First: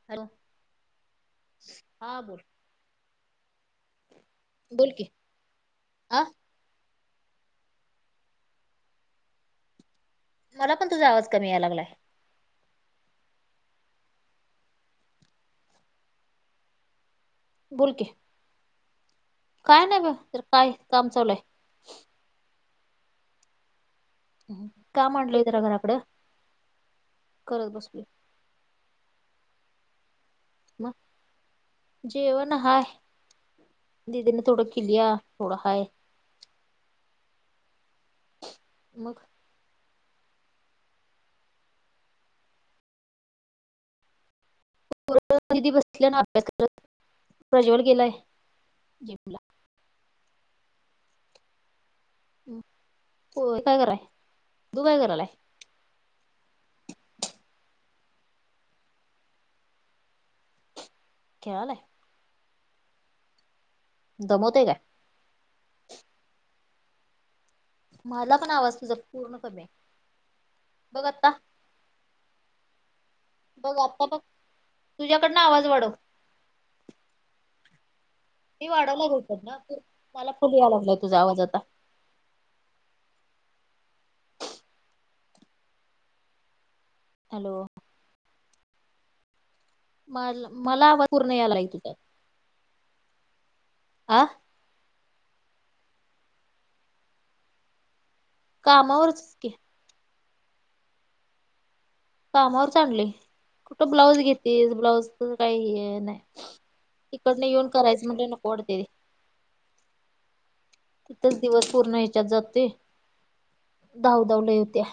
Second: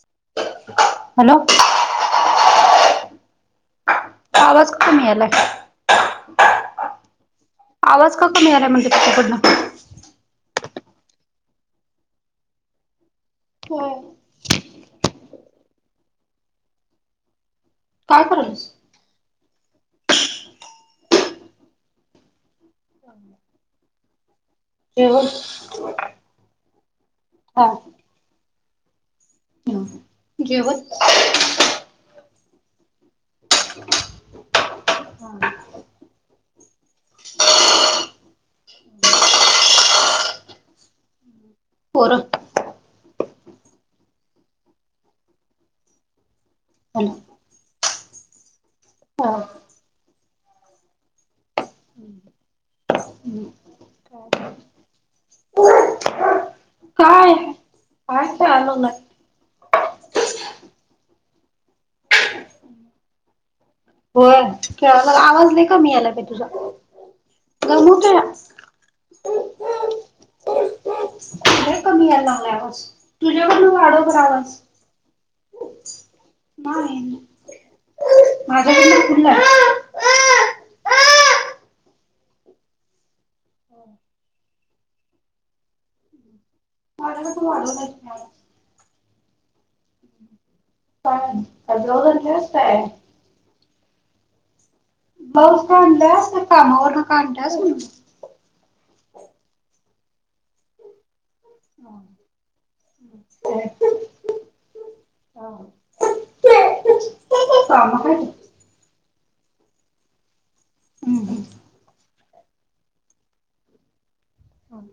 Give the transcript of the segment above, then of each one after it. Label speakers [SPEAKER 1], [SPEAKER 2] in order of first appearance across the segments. [SPEAKER 1] अन
[SPEAKER 2] hello
[SPEAKER 1] हा
[SPEAKER 2] आवाज
[SPEAKER 1] बोल
[SPEAKER 2] कमी
[SPEAKER 1] की
[SPEAKER 2] यालाय.
[SPEAKER 1] अ
[SPEAKER 2] आवाज का कमी यालाय म्हणल तूच्याकडनं
[SPEAKER 1] मला पण तुझा आवाज कमी याला लागलाय.
[SPEAKER 2] हो.
[SPEAKER 1] बोल की
[SPEAKER 2] [inaudible] [unintelligible]
[SPEAKER 1] काय नाही ब तर काय काम चालूय. का
[SPEAKER 2] जेवण
[SPEAKER 1] म्हांडलंय तर घराकडे करत बसली.
[SPEAKER 2] ह
[SPEAKER 1] मग
[SPEAKER 2] जेवत.
[SPEAKER 1] जेवण हाय दीदीने थोडं किलिया थोडा हाय मग.
[SPEAKER 2] पोर
[SPEAKER 1] दीदी बसल्या ना अभ्यास करत
[SPEAKER 2] बोला.
[SPEAKER 1] प्रज्वल गेलाय जिम ला. हो काय? कराय तू काय? करायलाय.
[SPEAKER 2] ह चालू ना.
[SPEAKER 1] खेळायला. आहे
[SPEAKER 2] होय
[SPEAKER 1] दमो ते काय?
[SPEAKER 2] खेळायला आवाज नाही कमी आला तुझा. गमवतोय
[SPEAKER 1] मला पण आवाज तुझा पूर्ण कमी. बघ आता
[SPEAKER 2] े कमी यायला लागवस तुझ्याकडूनू
[SPEAKER 1] बघ
[SPEAKER 2] वाढ
[SPEAKER 1] आता
[SPEAKER 2] क
[SPEAKER 1] बघ
[SPEAKER 2] आवाज.
[SPEAKER 1] तुझ्याकडनं आवाज वाढव.
[SPEAKER 2] नान.
[SPEAKER 1] मी वाढवला गेेतात ना तू मला फुल याला लागलाय तुझा आवाज आता.
[SPEAKER 2] होम. वाढला तू
[SPEAKER 1] हॅलो
[SPEAKER 2] वाढव अस.
[SPEAKER 1] मला
[SPEAKER 2] काय
[SPEAKER 1] पूर्ण यायला आहे त त्या
[SPEAKER 2] ब्लाऊज आणल्यास काय?
[SPEAKER 1] ह.
[SPEAKER 2] ब करड कामर नाकांड [inaudible]
[SPEAKER 1] कामावरच की औ
[SPEAKER 2] ह
[SPEAKER 1] कामावरच आणलली कुठं ब्लाउज घेतेस ब्लाउज काही नाही. तिकडन येऊन करायचं
[SPEAKER 2] हायत.
[SPEAKER 1] म्हणते नकोडते. तिथच दिवस पूर्ण ह्याच्यात जातो धावधावल्या होत्या.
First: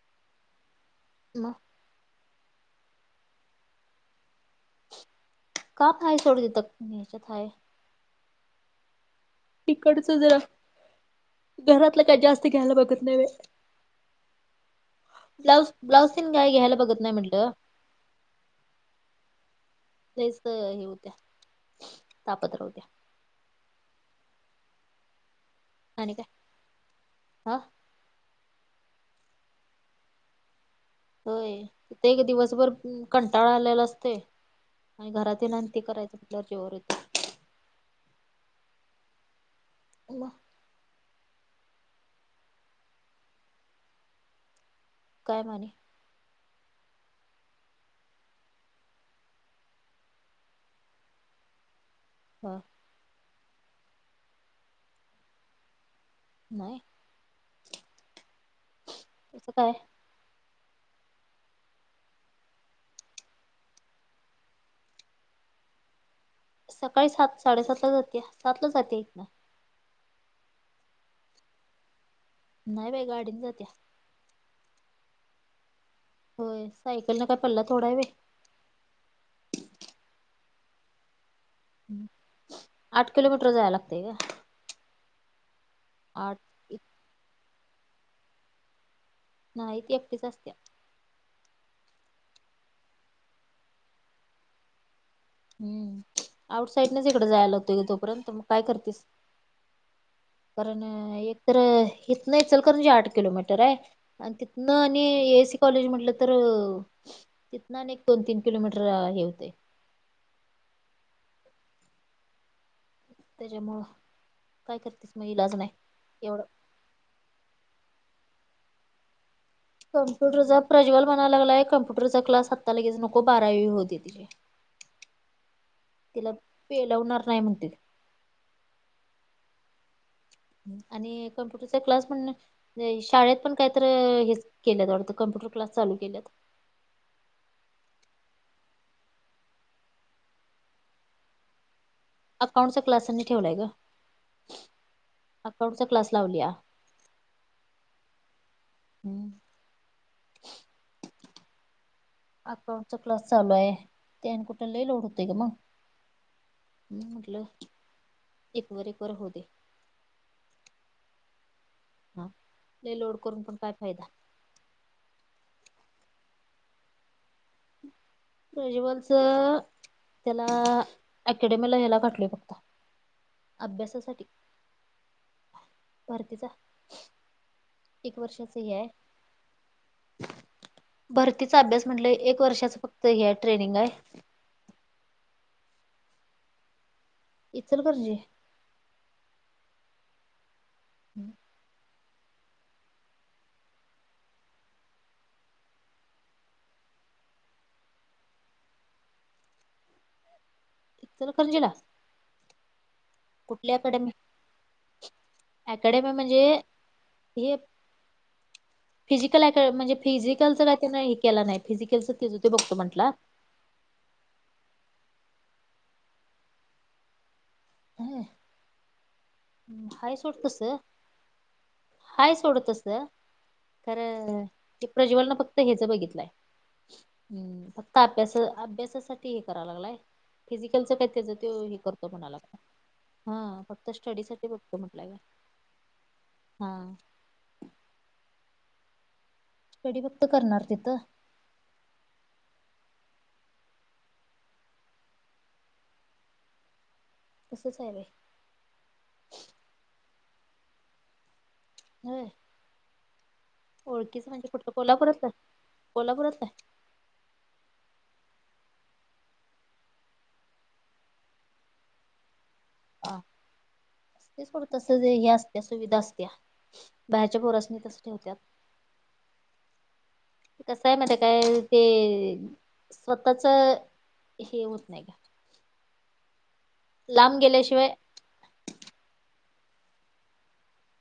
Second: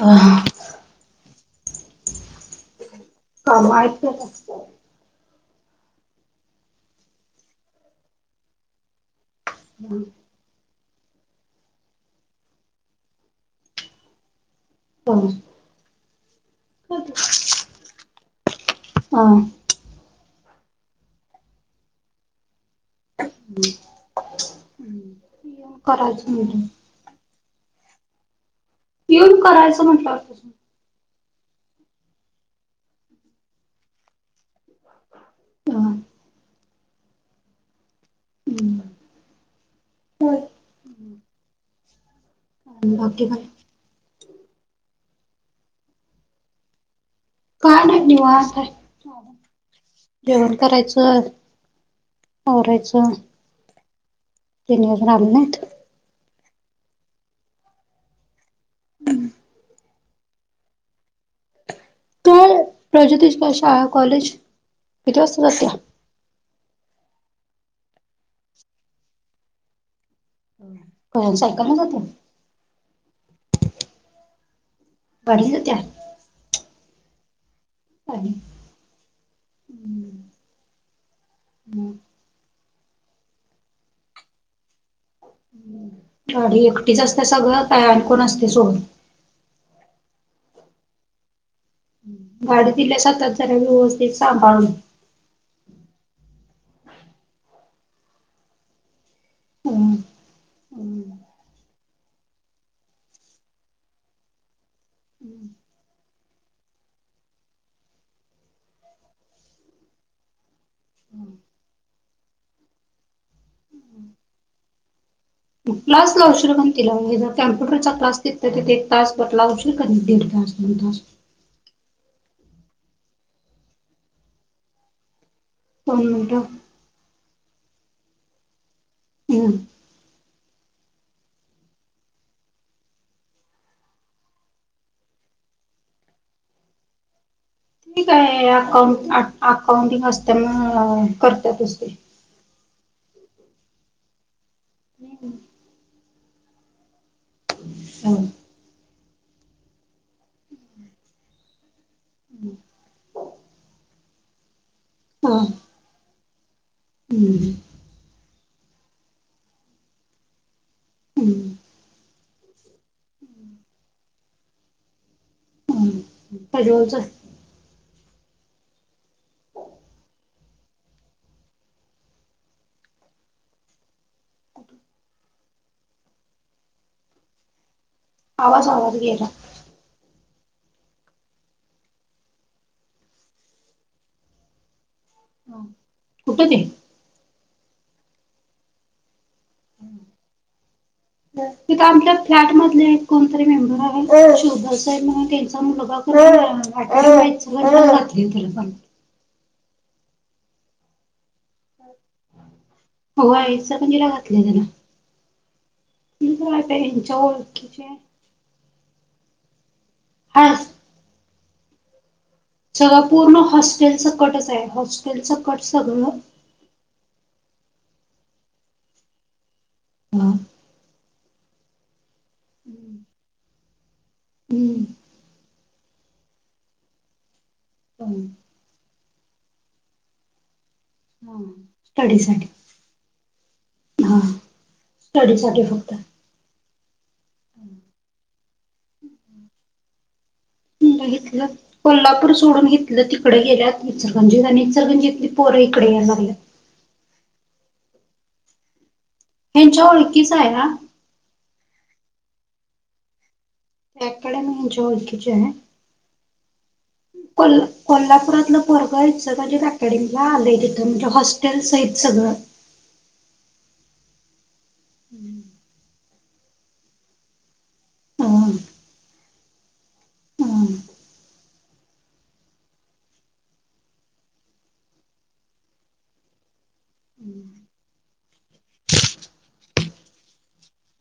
[SPEAKER 2] ह हा..
[SPEAKER 1] [inaudible]
[SPEAKER 2] हा मायत न य...
[SPEAKER 1] का य सोड द त या्याच्यात हाय. तिकडच जरा घरातल काय जास्त घ्यायला बघत नाही होय. ब्लाऊज ब्लाउज सन गाय घ्यायला बघत नाही म्हटलं.
[SPEAKER 2] हा.
[SPEAKER 1] तेच हे होत्या तापत्र होत्या.
[SPEAKER 2] येन करायच म्ह...
[SPEAKER 1] हां.
[SPEAKER 2] येऊन करायच म्हटल होत.
[SPEAKER 1] होय, ते एक दिवसभर कंटाळा आलेला असतोय. आणि घरात ये आणि ते करायच दरजेवरच.
[SPEAKER 2] [inaudible]
[SPEAKER 1] [unintelligible]
[SPEAKER 2] ओके बा.
[SPEAKER 1] काय म्हणे.
[SPEAKER 2] काय नाही निवांत आहे, जेवण करायच.
[SPEAKER 1] ह
[SPEAKER 2] आवरायच. तिन एक रामनाथ.
[SPEAKER 1] नाही कस काय?
[SPEAKER 2] काय प्रजोतश शाळा कॉलेज किती वाजता जातेस.
[SPEAKER 1] सकाळी सात साडेसातला जातेया सातला जाते इथं,
[SPEAKER 2] हो सायकलने जाते.
[SPEAKER 1] नाही बाई गाडीत जाते.
[SPEAKER 2] गाडीन जातेय.
[SPEAKER 1] होय सायकल न काय पल्ला थोडाय व्हय.
[SPEAKER 2] [inaudible]
[SPEAKER 1] आठ किलोमीटर जायला लागतय गं. आठ
[SPEAKER 2] गाडी एकटीच असते सगळ काय आणि कोण असतय सोबत.
[SPEAKER 1] नाही एकटीच असते.
[SPEAKER 2] गाडी दिल्यास हातात जरा व्यवस्थित सांभाळून.
[SPEAKER 1] हम्म आउटसाईड नच इकड जायला होतय तोपर्यंत मग काय करतेस.
[SPEAKER 2] हम्म.
[SPEAKER 1] कारण
[SPEAKER 2] हम्म
[SPEAKER 1] एक तर हितन ईचलकरंणजी आठ किलोमीटर आहे. आणि तिथन आणि एसी कॉलेज म्हटल तर तिथन आणिक दोन तीन किलोमीटर हे होतय. त्याच्यामुळ काय करतेस. मग इलाज नाही
[SPEAKER 2] क्लास
[SPEAKER 1] एवढा
[SPEAKER 2] लावशील मग तिला हे जर कॉम्प्युटरचा क्लास तिथल्या तिथ एक तास भर लावशील. कणी दीड तास
[SPEAKER 1] कम्प्युटरचा
[SPEAKER 2] दोन तास
[SPEAKER 1] प्रज्वल म्हणाय लागलाय कम्पुटरचा क्लास आत्ता लगेच नको बारावी होऊ दे तिची.
[SPEAKER 2] दोन
[SPEAKER 1] तिला
[SPEAKER 2] मिनिटं
[SPEAKER 1] पेलवणार नाही म्हणते ते.
[SPEAKER 2] हम्म
[SPEAKER 1] आणि कम्प्युटरचा क्लास षण नाही शाळेत पण कायतर हे केल्यात वाटत कम्प्युटर क्लास चालू केल्यात.
[SPEAKER 2] ठीक आहे अकाउंट अकाउंटिंग असते मग करते दुसरी.
[SPEAKER 1] अकाउंटचा क्लास आणि ठेवलाय ग अकाउंटचा क्लास लावलीया.
[SPEAKER 2] होय
[SPEAKER 1] हम्म अकउंटचा क्लास चालू आहे ते अन कुठ लय लोड होतय ग मग. म्हणून म्हटल
[SPEAKER 2] हम्म
[SPEAKER 1] एक वर एक होउ दे.
[SPEAKER 2] हम्म
[SPEAKER 1] हा लय लोड करून पण काय फायदा.
[SPEAKER 2] [unintelligible]
[SPEAKER 1] प्रज्वलचा. त्याला ॲकेडेमीला ह्याला घातलय म्हटले फक्त्त. अभ्यासासाठी भरतीचा एक वर्षाच
[SPEAKER 2] आवाज
[SPEAKER 1] हे आहे
[SPEAKER 2] आवाज गेला.
[SPEAKER 1] भरतीचा अभ्यास म्हणल एक वर्षाच फक्त हे हाय ट्रेनिंग आहे.
[SPEAKER 2] कुठं ते?
[SPEAKER 1] इचलकरंजी.
[SPEAKER 2] तिथ आमपल्या फ्लॅट मधले एक कोणतरी मेंबर आहे चैधरी साहेब म्हणून त्यांचा मुलगा त आटच बली वर पण घातली तुला पण
[SPEAKER 1] ईचलकरजी ला
[SPEAKER 2] होय इचलकरंजीला घातलय त्याला
[SPEAKER 1] अँकडेमी म्हणजे
[SPEAKER 2] यांच्या
[SPEAKER 1] हेप
[SPEAKER 2] ओळखीचे
[SPEAKER 1] फिजिकल अँक म्हणजे
[SPEAKER 2] हा
[SPEAKER 1] फिजिकलच काय त्यांन हे केला नाही फिजिकलच
[SPEAKER 2] सगळं पूर्ण हॉस्टेलचं कटच आहे हॉस्टेलचं कटस सगळं
[SPEAKER 1] हम हाय
[SPEAKER 2] हा
[SPEAKER 1] सोड तस हाय सोड तस खर ते प्रज्वल न फक्त हेच बघितलंय हम् फक्त अभ्यास अभ्यासासाठी हे कराल लागलाय फिजिकलच काही त्याचं तो हे करतो म्हणालागलाय हा फक्त
[SPEAKER 2] हा हा
[SPEAKER 1] स्टडीसाठी बघतो म्हटलाय
[SPEAKER 2] स्टडी साठी फक्त
[SPEAKER 1] हा स्टडी फक्त करणार तिथं
[SPEAKER 2] हितल कोल्हापूर सोडून हितल तिकड गेल्यात इचलकरंजीत आणि इचलकरंजी तली पोर इकड यायला लागल्यात.
[SPEAKER 1] तसंच आहे बाई
[SPEAKER 2] ह्यांच्या ओळखीचा हाय हा
[SPEAKER 1] होय ओळखीच म्हणजे
[SPEAKER 2] अकॅडमी
[SPEAKER 1] कुठं
[SPEAKER 2] ह्याच्या
[SPEAKER 1] कोल्हापुरातलं
[SPEAKER 2] ओळखीची हाय.
[SPEAKER 1] कोल्हापुरातलं
[SPEAKER 2] कोल कोल्हापुरातलं पोरग इचलकरंजीत अकॅडमीला आलंय तिथं म्हणजे हॉस्टेलसहित सगळं
[SPEAKER 1] हा तेच पुरत हे असत्या सुविधा असत्या. बाहेरच्या पोरसणी तस ठेवत्यात
[SPEAKER 2] हं हं
[SPEAKER 1] कस आहे महीत काय ते स्वतःच हे होत नाही का लांब गेल्याशिवाय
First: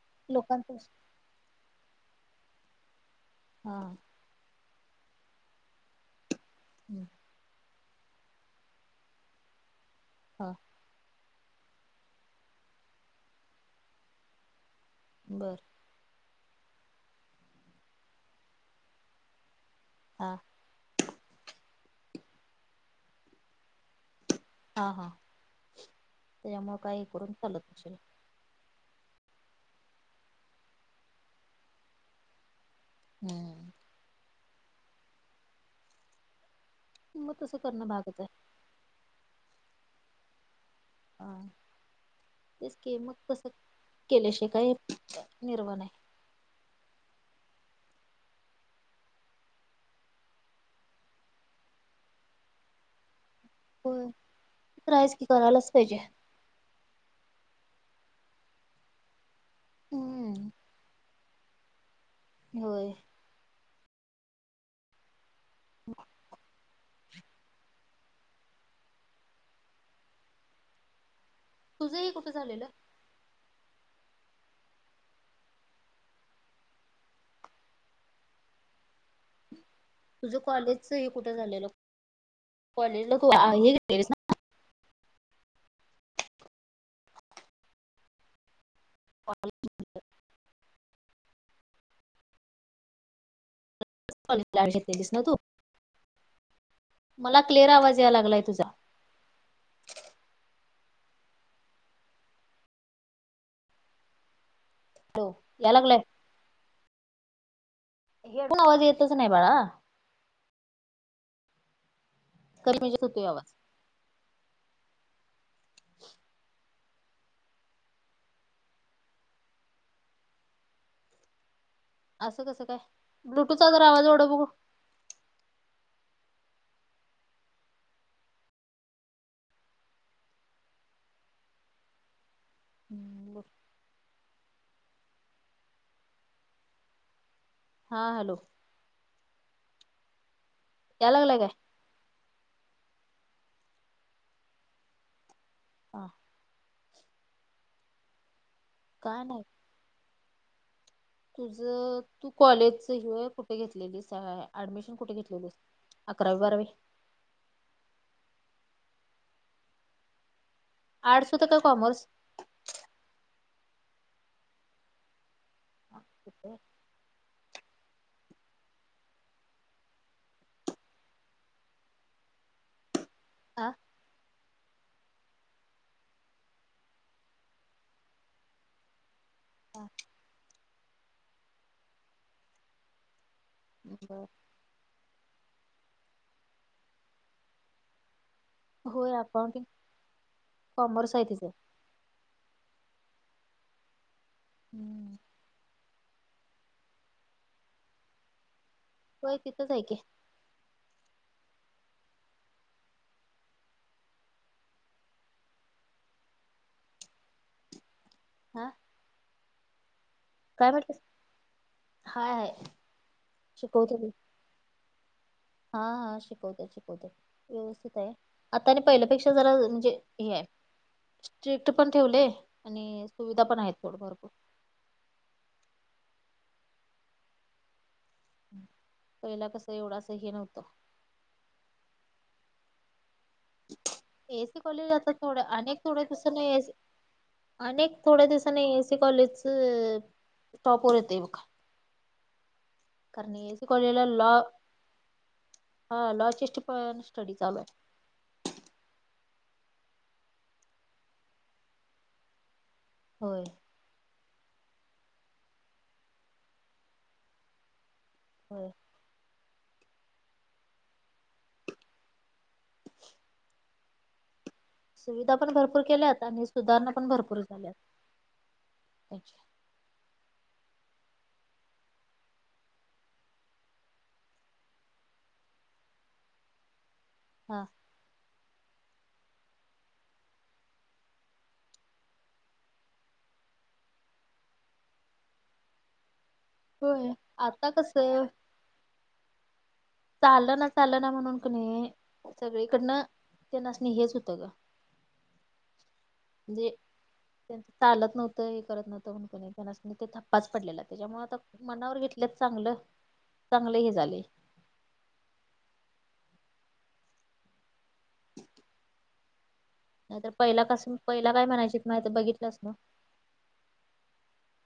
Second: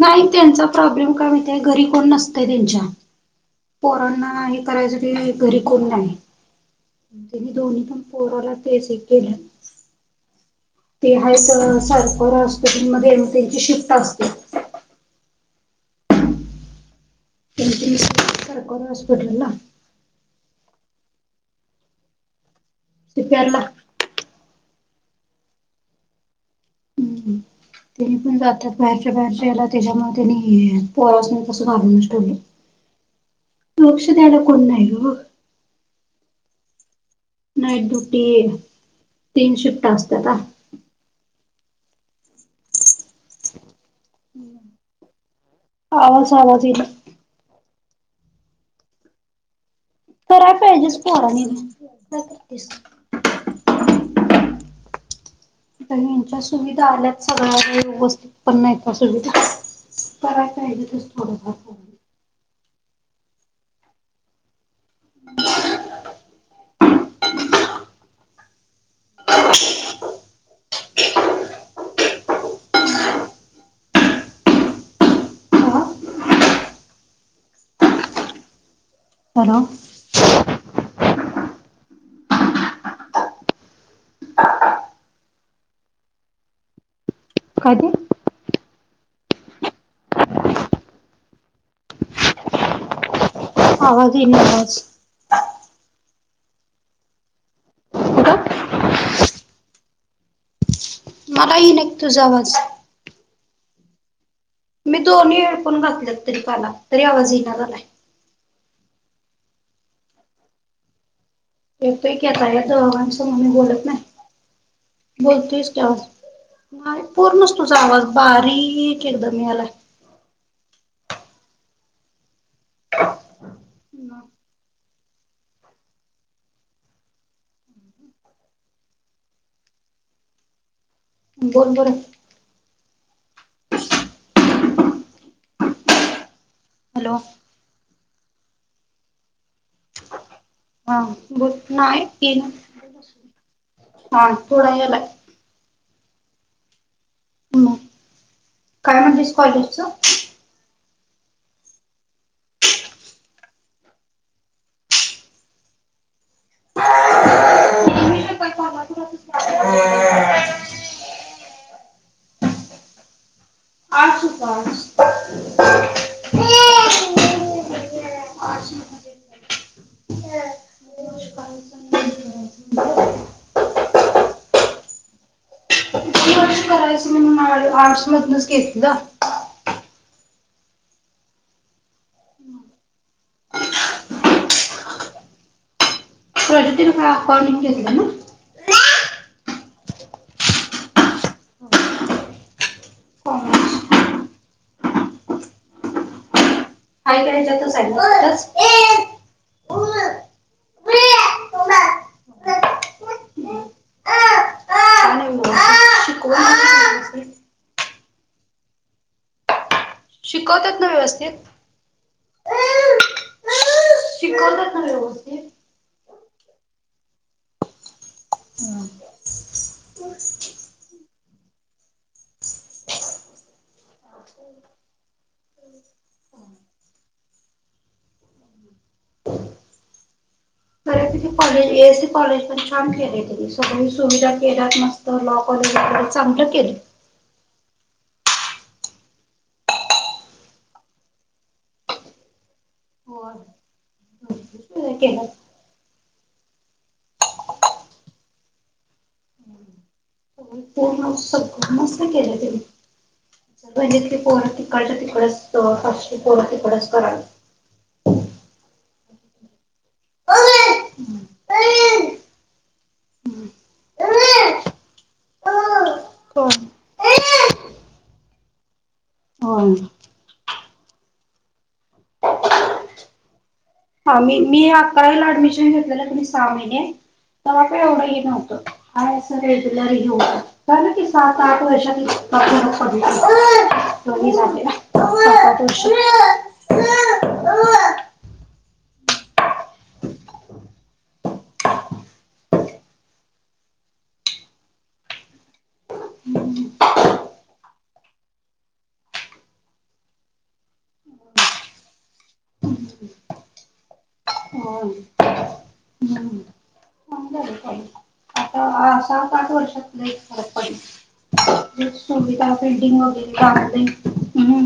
[SPEAKER 2] नाही त्यांचा
[SPEAKER 1] लोकांचं
[SPEAKER 2] प्रॉब्लेम काय माहीती ये घरी कोण नसतय त्यांच्या
[SPEAKER 1] हा
[SPEAKER 2] पोरांना हे कराय साठी घरी कोण नाय.
[SPEAKER 1] हम्
[SPEAKER 2] तीनी दोन्ही पण पोराला तेस एक केलयात.
[SPEAKER 1] हां
[SPEAKER 2] ते आहेत तवर सरकार हॉस्पिटलमध्ये त्यांची शिफ्ट असत्या.
[SPEAKER 1] बरं
[SPEAKER 2] गेलतीस सरकारी हॉस्पिटल ला.
[SPEAKER 1] हा
[SPEAKER 2] ति प्याड म
[SPEAKER 1] हा हा त्याच्यामुळं काही करून फाँलत आसेल
[SPEAKER 2] मी पण जाते त आता बाहेरच्या बाहेरच्या याला त्याच्यामुळे त्यांनी पोरासणी तस कारून च ठेवलय.
[SPEAKER 1] हम
[SPEAKER 2] लक्ष द्यायला कोण नाही ग
[SPEAKER 1] मग तसं
[SPEAKER 2] नाईट
[SPEAKER 1] करणं भागच
[SPEAKER 2] ड्युटी
[SPEAKER 1] आहे
[SPEAKER 2] तीन शिफ्ट असत्याता.
[SPEAKER 1] हा तेच की मग तसं केल्याशिवाय काही निर्वा नाही.
[SPEAKER 2] आवाज आलदिन येईना. कराय पाहिजेस पोरांनी.
[SPEAKER 1] होय प्रायज [unintelligible] की करायलाच
[SPEAKER 2] आता
[SPEAKER 1] पाहिजे.
[SPEAKER 2] ह्यांच्या सुविधा आल्यात सगळ्या व्यवस्थित पण नाही का सुविधा, कराय
[SPEAKER 1] हम्म
[SPEAKER 2] पाहिजे थोडं फार.
[SPEAKER 1] व्हय.
[SPEAKER 2] [inaudible]
[SPEAKER 1] [unintelligible] तुझंही कुठं झालेलं.
[SPEAKER 2] हॅलो.
[SPEAKER 1] तुझ कॉलेजच हे कुठं झालेलं? कॉलेजला तू आ हे घेतलेलस ना.
[SPEAKER 2] काय ते?
[SPEAKER 1] [unintelligible]
[SPEAKER 2] आवाज येईना आवाज
[SPEAKER 1] [unintelligible] तू. मला क्लिअर आवाज या लागलाय
[SPEAKER 2] कुठं
[SPEAKER 1] तुझा.
[SPEAKER 2] मलाही [unintelligible] तुझा आवाज. मी
[SPEAKER 1] हॅलो
[SPEAKER 2] दोन्ही
[SPEAKER 1] या
[SPEAKER 2] हेडफोन
[SPEAKER 1] लागलाय
[SPEAKER 2] घातलेत तरी कानात, तरी आवाज येइना झालाय.
[SPEAKER 1] हेडून आवाज येतच नाही बाळा.
[SPEAKER 2] येतोय की आता
[SPEAKER 1] कमी
[SPEAKER 2] येतो
[SPEAKER 1] म्हणजेच होतोय
[SPEAKER 2] आमचं म्हणून
[SPEAKER 1] आवाज
[SPEAKER 2] बोलत नाय. बोलतेस की आवाज नाही पूर्णच तुझा आवाज बारीक एकदम यालाय.
[SPEAKER 1] असं कसं काय? ब्लूटूथ चा जर आवाज एवढ बघू
[SPEAKER 2] [inaudible] बोल बरं.
[SPEAKER 1] [unintelligible]
[SPEAKER 2] हॅलो.
[SPEAKER 1] हा हॅलो.
[SPEAKER 2] हा,
[SPEAKER 1] या लागलाय काय
[SPEAKER 2] बोल. नाई येना, हा, थोडा यालाय.
[SPEAKER 1] हा.
[SPEAKER 2] [unintelligible] काय म्हणतेस कॉलेजचं?
[SPEAKER 1] तुझं, तू कॉलेजच ह्य कुठ घेतलेलीस, ऍडमिशन कुठे घेतलेलीस. अकरावी बारावी.
[SPEAKER 2] [unintelligible]
[SPEAKER 1] आर्टस होतं का कॉमर्स?
[SPEAKER 2] [unintelligible]
[SPEAKER 1] [unintelligible] हा ठीक आहे.
[SPEAKER 2] आर्ट्स दोन
[SPEAKER 1] आ?
[SPEAKER 2] [unintelligible] आर्ट्स मधनचं घेतलं.
[SPEAKER 1] आ. बर.
[SPEAKER 2] [unintelligible]
[SPEAKER 1] होय अकाउंटिंग. कॉमर्स आहे तिचं.
[SPEAKER 2] कॉमर्स
[SPEAKER 1] हम्म.
[SPEAKER 2] [unintelligible]
[SPEAKER 1] होय तिथंच हाय की.
[SPEAKER 2] छान आहे मग शिकवण पण छान आहे व्यवस्थित.
[SPEAKER 1] हा?
[SPEAKER 2] शिकवतात ना व्यवस्थित?
[SPEAKER 1] हांय हांय शिकवतांत.
[SPEAKER 2] शिकवतांत नां व्यवस्थित.
[SPEAKER 1] हां हां शिकवतांत शिकवतांत. व्यवस्थित आहे आंता आणि पहिल्यांपेक्षा जरां म्हणजे हे आहे. स्ट्रिक्ट पणं ठेवले आणि सुविधां पणं आहेतं थोडं भरंपूर. पहिला कसं एवढं असं हे नव्हतं.
[SPEAKER 2] खरं तुझे कॉलेज आहे कॉलेजमध्यें कामं केले. सगळी सुविधा
[SPEAKER 1] एसी
[SPEAKER 2] केल्यांत
[SPEAKER 1] कॉलेज आता
[SPEAKER 2] मस्तं. लॉ
[SPEAKER 1] थोड्या
[SPEAKER 2] कॉलेज
[SPEAKER 1] अनेक थोड्या
[SPEAKER 2] वगैरें
[SPEAKER 1] दिवसांनी
[SPEAKER 2] चांगलं
[SPEAKER 1] एसी
[SPEAKER 2] केलं.
[SPEAKER 1] अनेक थोड्यां दिवसांनी ए सी कॉलेजचं टॉपवर येते बघां. कारणं ए सी कॉलेजलां लॉ
[SPEAKER 2] तुम्हीं केलंत
[SPEAKER 1] हं लॉजेस्ट पणं स्टडी चालूंयं
[SPEAKER 2] पूर्ण सगळं मस्तं केलं त्यांनी.
[SPEAKER 1] होयं
[SPEAKER 2] पणं इतली पोरं तिकडल्यां तिकडेचं पोरं तिकडचं करांल
[SPEAKER 1] बरं [inaudible] [unintelligible] सुविधां पणं भरंपूर केल्यांत. आणि
[SPEAKER 2] कोण?
[SPEAKER 1] सुधांरणा पणं भरंपूर झाल्यानत. त्यांच्यां
[SPEAKER 2] होय हां मी मी आकरावीला ऍडमिशन घेतलेलं कनी सहा महिने,
[SPEAKER 1] हा
[SPEAKER 2] तेवा कायं एवढं हे नव्हतं. हं सलाई हो झालं की सात आठ वर्षानी दोन्ही झाले. सात आठ वर्ष [unintelligible]
[SPEAKER 1] होयं, आंता
[SPEAKER 2] होय
[SPEAKER 1] कसं चाललं नां चालं नां म्हणूंन कोणी. सगळींकडनं ते नसणे हेचं होतं गं.
[SPEAKER 2] हम्मं
[SPEAKER 1] चालतं नव्हतं हे करतं नव्हतं म्हणं. थप्पांच पडलेला त्यांच्यामुळे आंता मनांवर घेतले चांगलं चांगलं हे झाले.
[SPEAKER 2] हो हम्मं. आंता सात आठ वर्षात. लई
[SPEAKER 1] नाहींतरं
[SPEAKER 2] फरक
[SPEAKER 1] पहिला कसं
[SPEAKER 2] पडला.
[SPEAKER 1] पहिला कायं म्हणायचं माहितेय बघितलंस नां.
[SPEAKER 2] लागतेचं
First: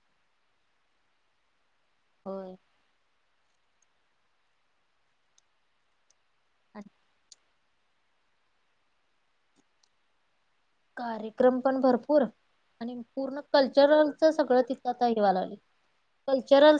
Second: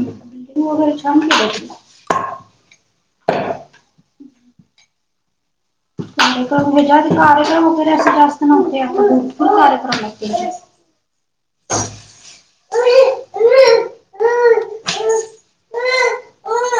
[SPEAKER 2] तूं वगैरें छान केलेस.
[SPEAKER 1] होयं
[SPEAKER 2] कार्यक्रम
[SPEAKER 1] आणि
[SPEAKER 2] ह्यांच्या आंधी कार्यक्रम वगैरें असे जास्तं नव्हते. आंता भरंपूर कार्यक्रम आहेतं त्यांचे.
[SPEAKER 1] कार्यक्रम पणं भरंपूर. आणि पूर्ण कल्चर लंच सगळं तिथं कल्चरलं सां